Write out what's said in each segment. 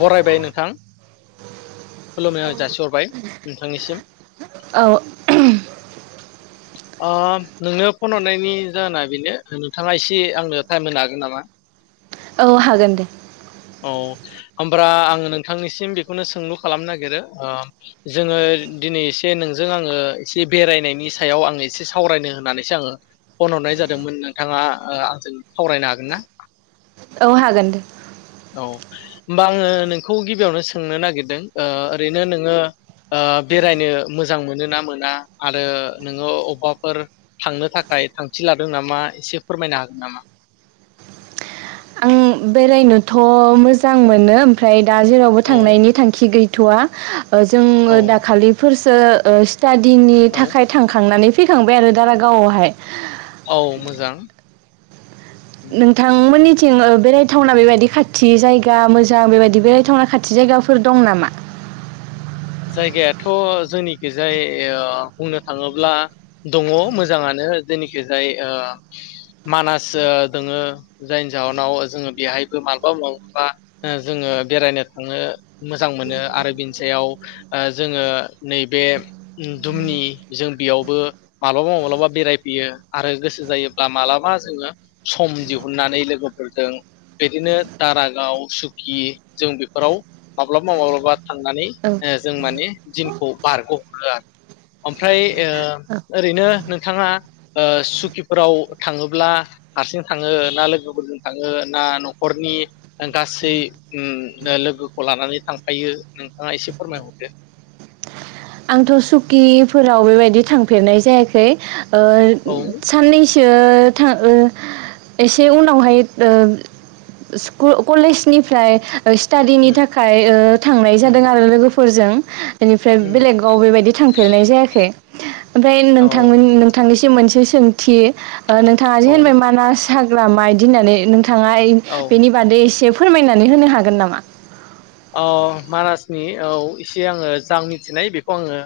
बरायबाय नोंथां खुलुमनाय जासिहरबाय नोंथांनिसिम औ ओ नोंनो फन हरनायनि जाहोना बेनो नोंथाङा एसे आंनो टाइम होनो हागोन नामा? औ हागोन दे ओमब्रा आङो नोंथांनिसिम बेखौनो सोंलु खालामनो नागिरो ओ जोङो दिनै एसे नोंजों आङो एसे बेरायनायनि सो सायाव आं इसे सावरायनो होननानैसो आङो फन हरनाय जादोंमोन नोंथाङा ओ आंजों सावरायनो हागोन ना? औ हागोन दे। औ ओमबा आङो नोंखौ गिबियावनो सोंनो नागिरदों ओ ओरैनो नोङो ओ बेरायनो मोजां मोनो ना मोना आरो नोङो अबेबाफोर थांनो थाखाय थांखि लादों नामा इसे फोरमायनो हागोन नामा? आं बेरायनोथ मोजां मोनो ओमफ्राय दा जेरावबो औ थांनायनि थांखि गै थवा ओ जोङो औ दाखालिफोरस तो ओस टादिनि औ थाखाय थांखांनानै फैखांबाय आरो दारा गावआवहाय। औ मोजां नोंथांमोननि थिं बेरायथावना बेबायदि खाथि जायगा मोजां बेबायदि बेरायथावना खाथि जायगाफोर दं नामा? जायगायाथ जोंनिखिजाय ओ बुंनो थाङोब्ला दङ मोजाङानो जोंनिखिजाय ओ मानास ओ दङो जायनि जाउनाव जोङो बेहायबो मालाबा मालाबा जोङो बेरायनो थांनो मोजां मोनो आरो बिनि सायाव ओ जोङो नैबे ओम दुमनि जों बेयावबो मालाबा माब्लाबा बेरायफैयो आरो गोसो जायोब्ला मालाबा जोङो सम दिहुननानै लोगोफोरजों बिदिनो दारागाव सुकि जों बेफोराव माब्लाबा माब्लाबा थांनानै औ ओ जों माने दिनखौ बारगहोया ओमफ्राय ओ औ ओरैनो नोंथाङा ओ सुकिफोराव थाङोब्ला हारसिं थाङो ना लोगोफोरजों थाङो ना नखरनि गासै ओम लोगोखौ लानानै थांफायो नोंथाङा एसे फोरमायहरदो? आंथ सुकिफोराव बेबायदि थांफेरनाय जायाखै ओ औ उम साननै सो थाङो एसे उनावहाय ओ स्कुल कलेजनिफ्राय स्टाडिनि थाखाय ओ थांनाय उम जादों आरो लोगोफोर फोरजों बेनिफ्राय उम बेलेगाव बेबायदि थांफेरनाय जायाखै ओमफ्राय औ नोंथांमोन नोंथांनिसि म मोनसे सोंथि नोंथाङा जे औ होनबाय मानास हाग्रामा इदि होननानै नोंथां औ बेनि बादै एसे फोरमायनानै होनो हागोन नामा? अ मानासनि औ एसे आङो जा मिथिनाय बेखौ आङो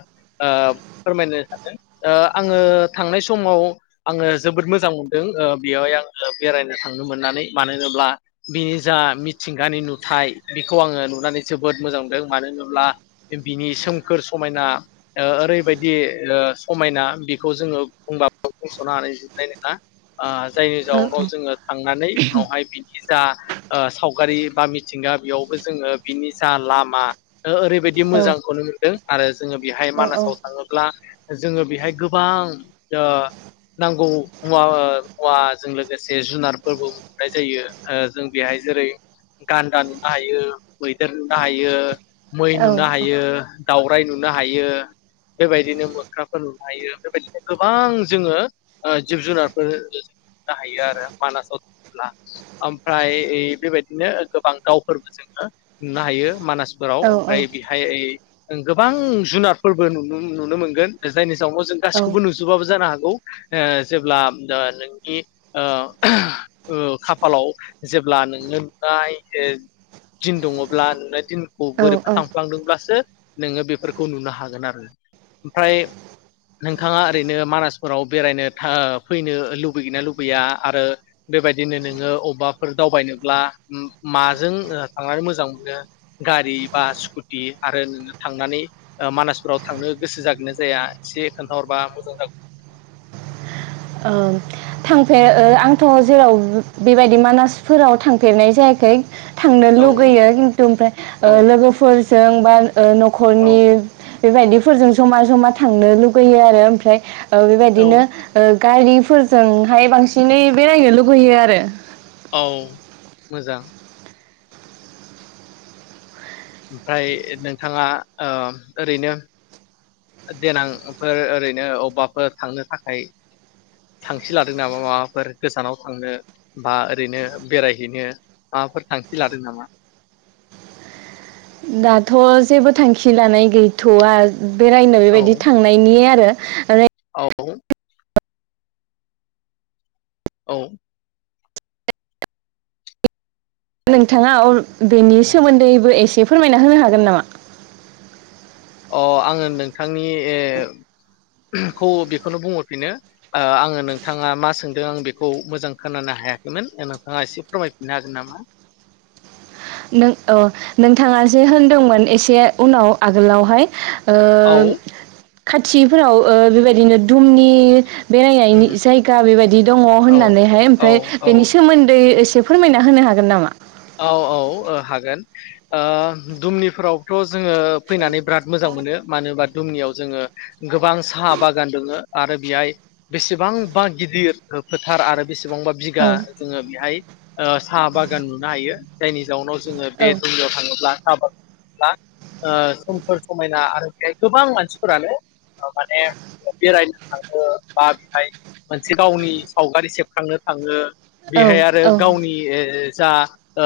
फोरमायनो सानदों आङो थांनाय समाव आङो जोबोद मोजां मोनदों बेवहाय आङो बेरायनो थांनो मोननानै मानो होनोब्ला बिनि जा मिथिंगानि नुथाय बेखौ आङो नु नानै जोबोद मोजांनुदों मानो होनोब्ला बिनि सोमखोर समायना ओरैबायदि समायना बेखौ जोङो बुंबाबो बुंसनो हानाय जोबनाय नङा जायनि औ जाउनाव जोङो थांनानै उनावहाय बिनि जा सावगारि बा मिथिंगा बेयावबो जोङो बिनि जा लामा ओरैबायदि औ मोजांखौनो मोनदों आरो जोङो बेहाय औ मानासाव थाङोब्ला जोङो बेहाय गोबां नांगौ मुवा मुवाजों लोगोसे जुनारफोरबो नुनाय जायो जों बेहाय जेरै गान्दा नुनो हायो मैदेर नुनो हायो मै औ नुनो हायो दावराइ नुनो हायो बेबायदिनो मोख्राफोर नुनो हायो बेबायदिनो गोबां जोङो जिब जुनारफोर नुनो हायो आरो मानासाव थांल्बा ओमफ्राय बेबायदिनो गोबां दाावफोरबो जोङो नुनो हायो मानास फोराव औ ओमफ्राय बेहाय गोबां जुनारफोरबो नुनो नुनो मोनगोन जायनि जावनाव जों औ गासैखौबो नुजुबाबो जानो हागोन गौ जेब्ला नोंनि ओ ओ खाफालाव जेब्ला नोंनो नुनाय दिन दङ ब्ला नुनाय दिनखौ औ बोरैबा औ थांफ्लांदोंब्लासो नोङो बेफोरखौ नुनो हागोन आरो ओमफ्राय नोंथाङा ओरैनो मानासफोराव बेरायनो फैनो लुबैगैना लुबैया आरो बेबायदिनो नोङो अबबाफोर दावबायनोब्ला माजों थांनानै मोजां मोनो गारि बा स्कुटि आरो नोङो थांनानै मानासफोराव थांनो गोसो जागोना जाया एसे खोन्थाहरबा मोजां जागोन औ थांफेर आंथ जेराव बेबायदि मानासफोराव थांफेरनाय जायाखै थांनो औ लुुगैयो खिन्थु औ ओमफ्राय लोगोफोर जोंबा औ नखरनि बेबायदिफोरजों जमा जमा थांनो लुगैयो आरो ओमफ्राय औ बेबायदिनो गारिफोरजोंहाय बांसिनै बेरायनो लुगैयो आरो औ मोजां ओमफाय नोंथाङा ओ ओरैनो देनांफोर ओरैनो अबबाफोर थांनो थाखाय थांखि लादों नामा माबाफोर गोजानाव थांनो बा ओरैनो बेरायहैनो माबाफोर थांखि लादों नामा? दाथ जेबो थांखि लानाय गैथआ बेरायनो औ बेबायदि थांनायनि आरो [unintelligible] औ औ नोंथाङा अ बेनि सोमोन्दैबो एसे फोरमायना होनो हागोन नामा? अ आङो नोंथांनि खौ बेखौनो बुंहरफिनो आङो नोंथाङा मा सोंदों आं बेखौ मोजां खोनानो हायाखैमोन नोंथाङा एसे फोरमायफिननो हागोन नामा? नों औ नोंथाङ जे होनदोंमोन एसे उनाव आगोलावहाय ओ औ खाथिफोराव ओ बेबायदिनो दुमनि बेरायनायनि उम जायगा बेबायदि दङ औ होननानैहाय औ ओमफ्राय औ बेनि सोमोन्दै एसे फोरमायना होनो हागोन नामा? औ औ ओ हागोन ओ दुमनिफोरावथ' जोङो फैनानै बिराद मोजां मोनो मानोबा दुमनियाव जोङो गोबां साहा बागान दोङो आरो बेहाय बेसेबांबा गिदिर फोथार आरो बेसेबांबा बिगा औ जोङो बेहाय ओ साहा बागान नो हायो जायनि जाउनाव जोङो बे औ दुमनियाव थाङोब्ला आबादब्ला ओ सोमखोर समायना आरो बेहाय गोबां मानसिफोरानो माने बेरायनो थाङो बा बेहाय मोनसे गावनि सावगारि सेबखांनो थाङो। औ बेहाय आरो औ गावनि ओ जा ओ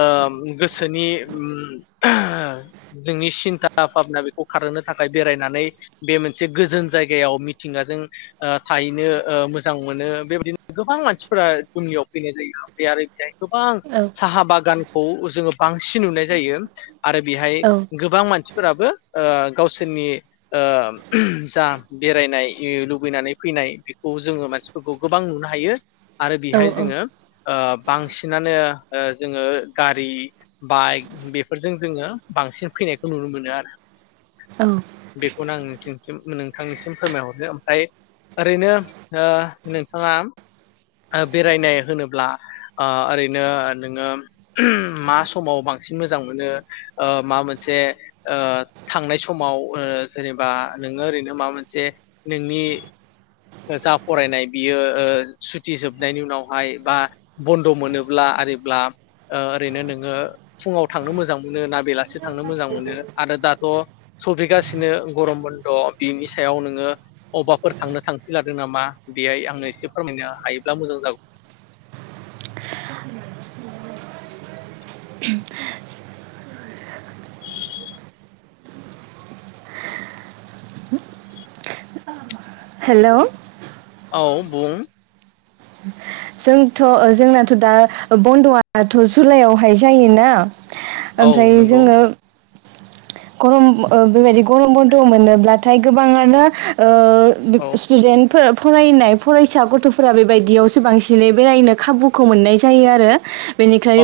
गोसोनि ओम नोंनि सिन्था भाबना बेखौ खारहो थाखाय बेरायनानै बे मोनसे गोजोन जायगायाव मिथिंगाजों ओ थाहैनो ओ मोजां मोनो बेबायदिनो गोबां मानसिफोरा दुमनियाव फैनाय जायो ओमफाय आरो बेहाय गोबां साहा बाग गानखौ जोङो बांसिन नुनाय जायो आरो बेहाय औ गोबां मानसि फोराबो ओ गावसोरनि ओ जा बेरायनाय लुबैनानै फैनाय बेखौ जोङो मानसिफोरखौ गोबां नुनो हायो। आरो औ बेहाय जोङो ओ बांसिनानो ओ जोङो गारि बाइक बेफोरजों जोङो बांसिन फैनायखौ नुनो मोनो आरो औ बेखौनो आं नोंथि नोंथांनिसिम फोरमायहरदो ओमफ्राय ओरैनो ओ नोंथाङा ओ बेरायनाय होनोब्ला ओ ओरैनो नोङो मा समाव बांसिन मोजां मोनो ओ माबा ओ मोनसे ओ थांनाय समाव ओ जेनेबा नोङो ओरैनो मा मोनसे नोंनि जा फरायनाय बियो सुथि जोबनायनि उनावहाय बा बन्द मोनोब्ला आरोब्ला ओरैनो नोङो फुङाव थांनो मोजां मोनो ना बेलासि थांनो मोजां मोनो आरो दाथ सबिगासिनो गरम बन्द बिनि सायाव नोङो अबबाफोर थांनो थां खि लादों नामा बेहाय आङो एसे फोरमायनो हायोब्ला मोजां जागौ हेलौ औ बुं जोंथ जोंनाथ दा बन्दआथ जुलाइआवहाय जायोना औ ओमफ्राय नंगौ जोङो गरम ओ बेबायदि गरम बन्द मोनोब्लाथाय गोबाङानो ओ औ ओ स्टुडेन्ट फोर फरायनाय फरायसा गथफोरा बेबायदियाव स सो बांसिनै बेरायनो खाबुखौ मोननाय जायो आरो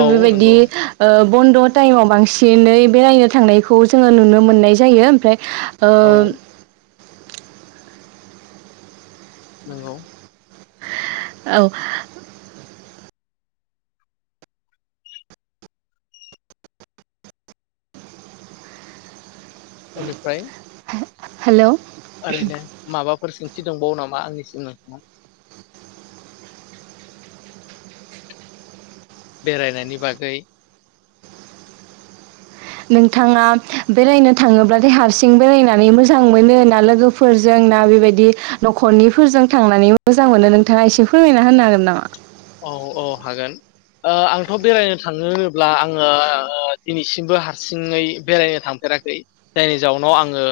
औ बेबायदि नंगौ ओ ब बन्द टाइमाव बांसिनै बेरायनो थांनायखौ जोङो नुनो मोननाय जायो ओमफ्राय ओ औ नंगौ औ बेनिफ्राय हेलौ ओरैनो माबाफोर सि थि दंबावो नामा आंनिसिम नोंथाङा बेरायनायनि बागै नोंथाङा बेरायनो थाङोब्लाथाय हारसिं बेरायनानै मोजां मोनो ना लोगोफोरजों ना बेबायदि नखरनिफोरजों थांनानै मोजां मोनो नोंथाङा एसे फोरमायना होनो हागोन नामा औ औ ओ हागोन आंथ बेरायनो थाङो होनोब्ला आङो ओ दिनैसिमबो हारसिङै बेरायनो थांफेराखै जायनि जाउनाव आङो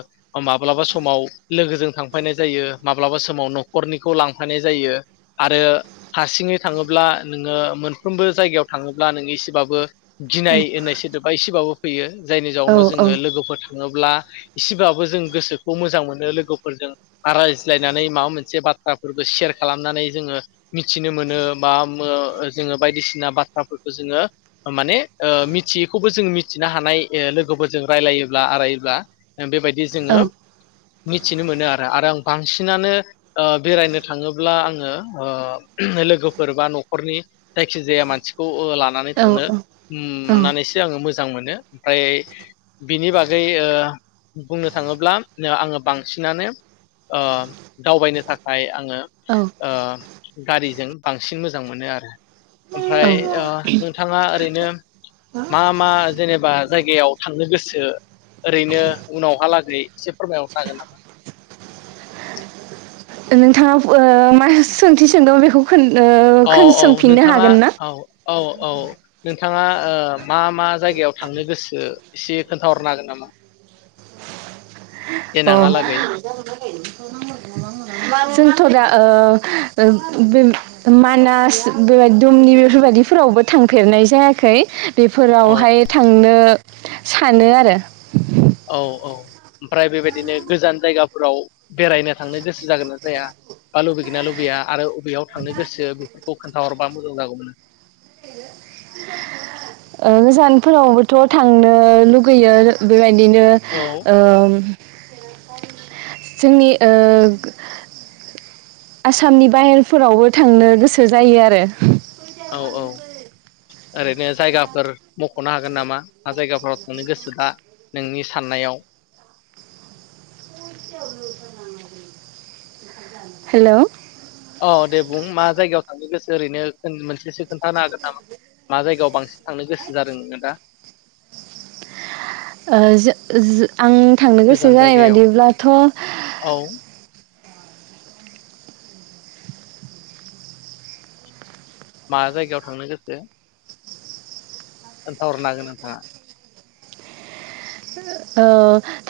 माब्लाबा समाव लोगोजों थांफैनाय जायो माब्लाबा समाव नखरनिखौ लांफैनाय जायो आरो हारसिङै थाङोब्ला नोङो मोनफ्रोमबो जायगायाव थाङोब्ला नोङो एसेबाबो गिनाय होननाय सोदोबा एसेबाबो फैयो जायनि औ जाउनाव जोङो औ लोगोफोर थाङोब्ला इसेबाबो जों गोसोखौ मोजां मोनो लोगोफोरजों रायज्लायनानै माबा मोनसे बाथ्राफोरखौ सेयार खालामनानै जोङो मिथिनो मोनो बा मो जोङो बायदिसिना बाथ्राफोरखौ जोङो माने ओ मिथियैखौबो जो मिथिनो हानाय ओ लोगोफोरजों रायलायोब्ला आरायोब्ला ओ बेबायदि जोङो औ मिथिनो मोनोआरो आरो आं बांसिनानो ओ बेरायनो थाङोब्ला आङो ओ लोगो फ फोर बा न'खरनि जायखि जाया मानसिखौ लानानै औ थांनोनानैसो औ उम नानैसो आं मोज मोजां मोनो ओमफ्राय बिनि बागै ओ बुंनो थाङोब्ला आङो बांसिनानो ओ दावबायनो थाखाय आङो औ ओ गारिजों बांसिन मोजां मोनोआरो औ ओमफ्राय ओ नोंथाङा ओरैनो मा मा जेनेबा जायगायाव थांनो गोसो ओरैनो उनावहालागै एसे फोरमायहरनो हागोन नामा नोंथाङा ओ मा सोंथि सोंदों बेखौ खोन ओ औ खोन औ सोंफिननो नोंथाङा हागोन ना? औ औ। औ नोंथाङा ओ मा मा जायगायाव थांनो गोसो एसे खोन्थाहरनो हागोन नामा? अ देनाङा लागै। जोंथ' ओ दा बे मानास बे दुमनि बेफोर बायदिफोरावबो थांफेरनाय जायाखै। औ बेफोरावहाय थांनो ओ सानो आरो। औ औ ओमफ्राय बेबायदिनो गोजान जायगाफोराव बेरायनो थांनो गोसो जागोन ना जाया बा लुबैगोन नना लुबैया? आरो बबेयाव थांनो गोसो बेफोरखौ खोन्थाहरबा मोजां जागौमोन। ओ गोजानफोरावबोथ' थांनो लुगैयो बेबायदिनो। औ यो उम। [unintelligible] जोंनि ओ आसामनि बाहेरफोरावबो थांनो गोसो जायो आरो। औ औ ओरैनो जायगाफोर मख'नो हागोन नामा मा जायगाफोराव थांनो गोसो दा नोंनि साननायाव? हेलौ अ दे बुं मा जायगायाव थांनो गोसो ओरैनो मोनसेसो खोन्थानो हागोन नामा मा जायगायाव बांसिन थांनो गोसो जादों नों दा? ओ जो जो आं थांनो गोसो गोजान जानाय जायगायाव बादिब्लाथ' औ मा जायगायाव थांनो गोसो खोनथाहरनो हागोन नोंथाङा? ओ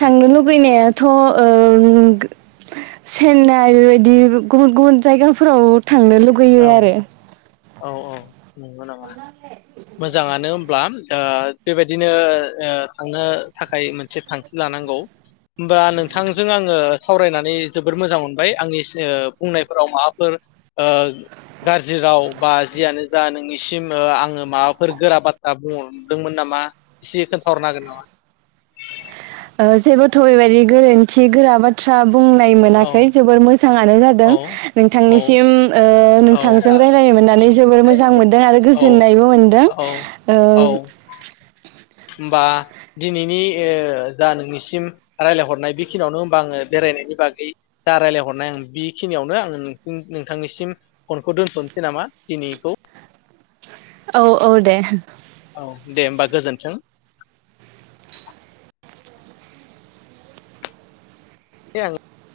थांनो लुगैनायाथ' ओ सेन्नाइ बेबायदि गुबुन गुबुन जायगाफोराव थांनो लुगैयो औ आरो। औ औ नंगौ नामा? मोजाङानो होमब्ला ओ बेबायदिनो थांनो थाखाय मोनसे थांखि लानांगौ होमबा नोंथांजों आङो सावरायनानै जोबोर मोजां मोनबाय आंनि सि बुंनायफोराव माबाफोर ओ गाज्रि राव बा जियानो जा नोंनिसिम आङो माबाफोर गोरा बाथ्रा बुंहरदोंमोन नामा एसे खोन्थाहरनो हागोन नामा? ओ जेबोथ' बेबायदि गोरोन्थि गोरा बाथ्रा बुंनाय औ मोनाखै जोबोर मोजाङानो जादों औ औ नोंथांनिसिम ओ औ नोंथांजों रायजलायनो मोननानै जोबोर मोजां मोन्दों आरो औ गोजोननायबो मोनदों औ ओ औ होमबा दिनैनि ओ जा नोंनिसिम रायलायहरनाय बेखिनियावनो होमबा आङो बेरायनायनि बागै जा रायलायहरनाय आं बेखिनियावनो आङो नोंथांनिसिम फनखौ दोनथनोसै नामा दिनैखौ? औ औ दे। औ दे होमबा गोजोन्थों। [unintelligible]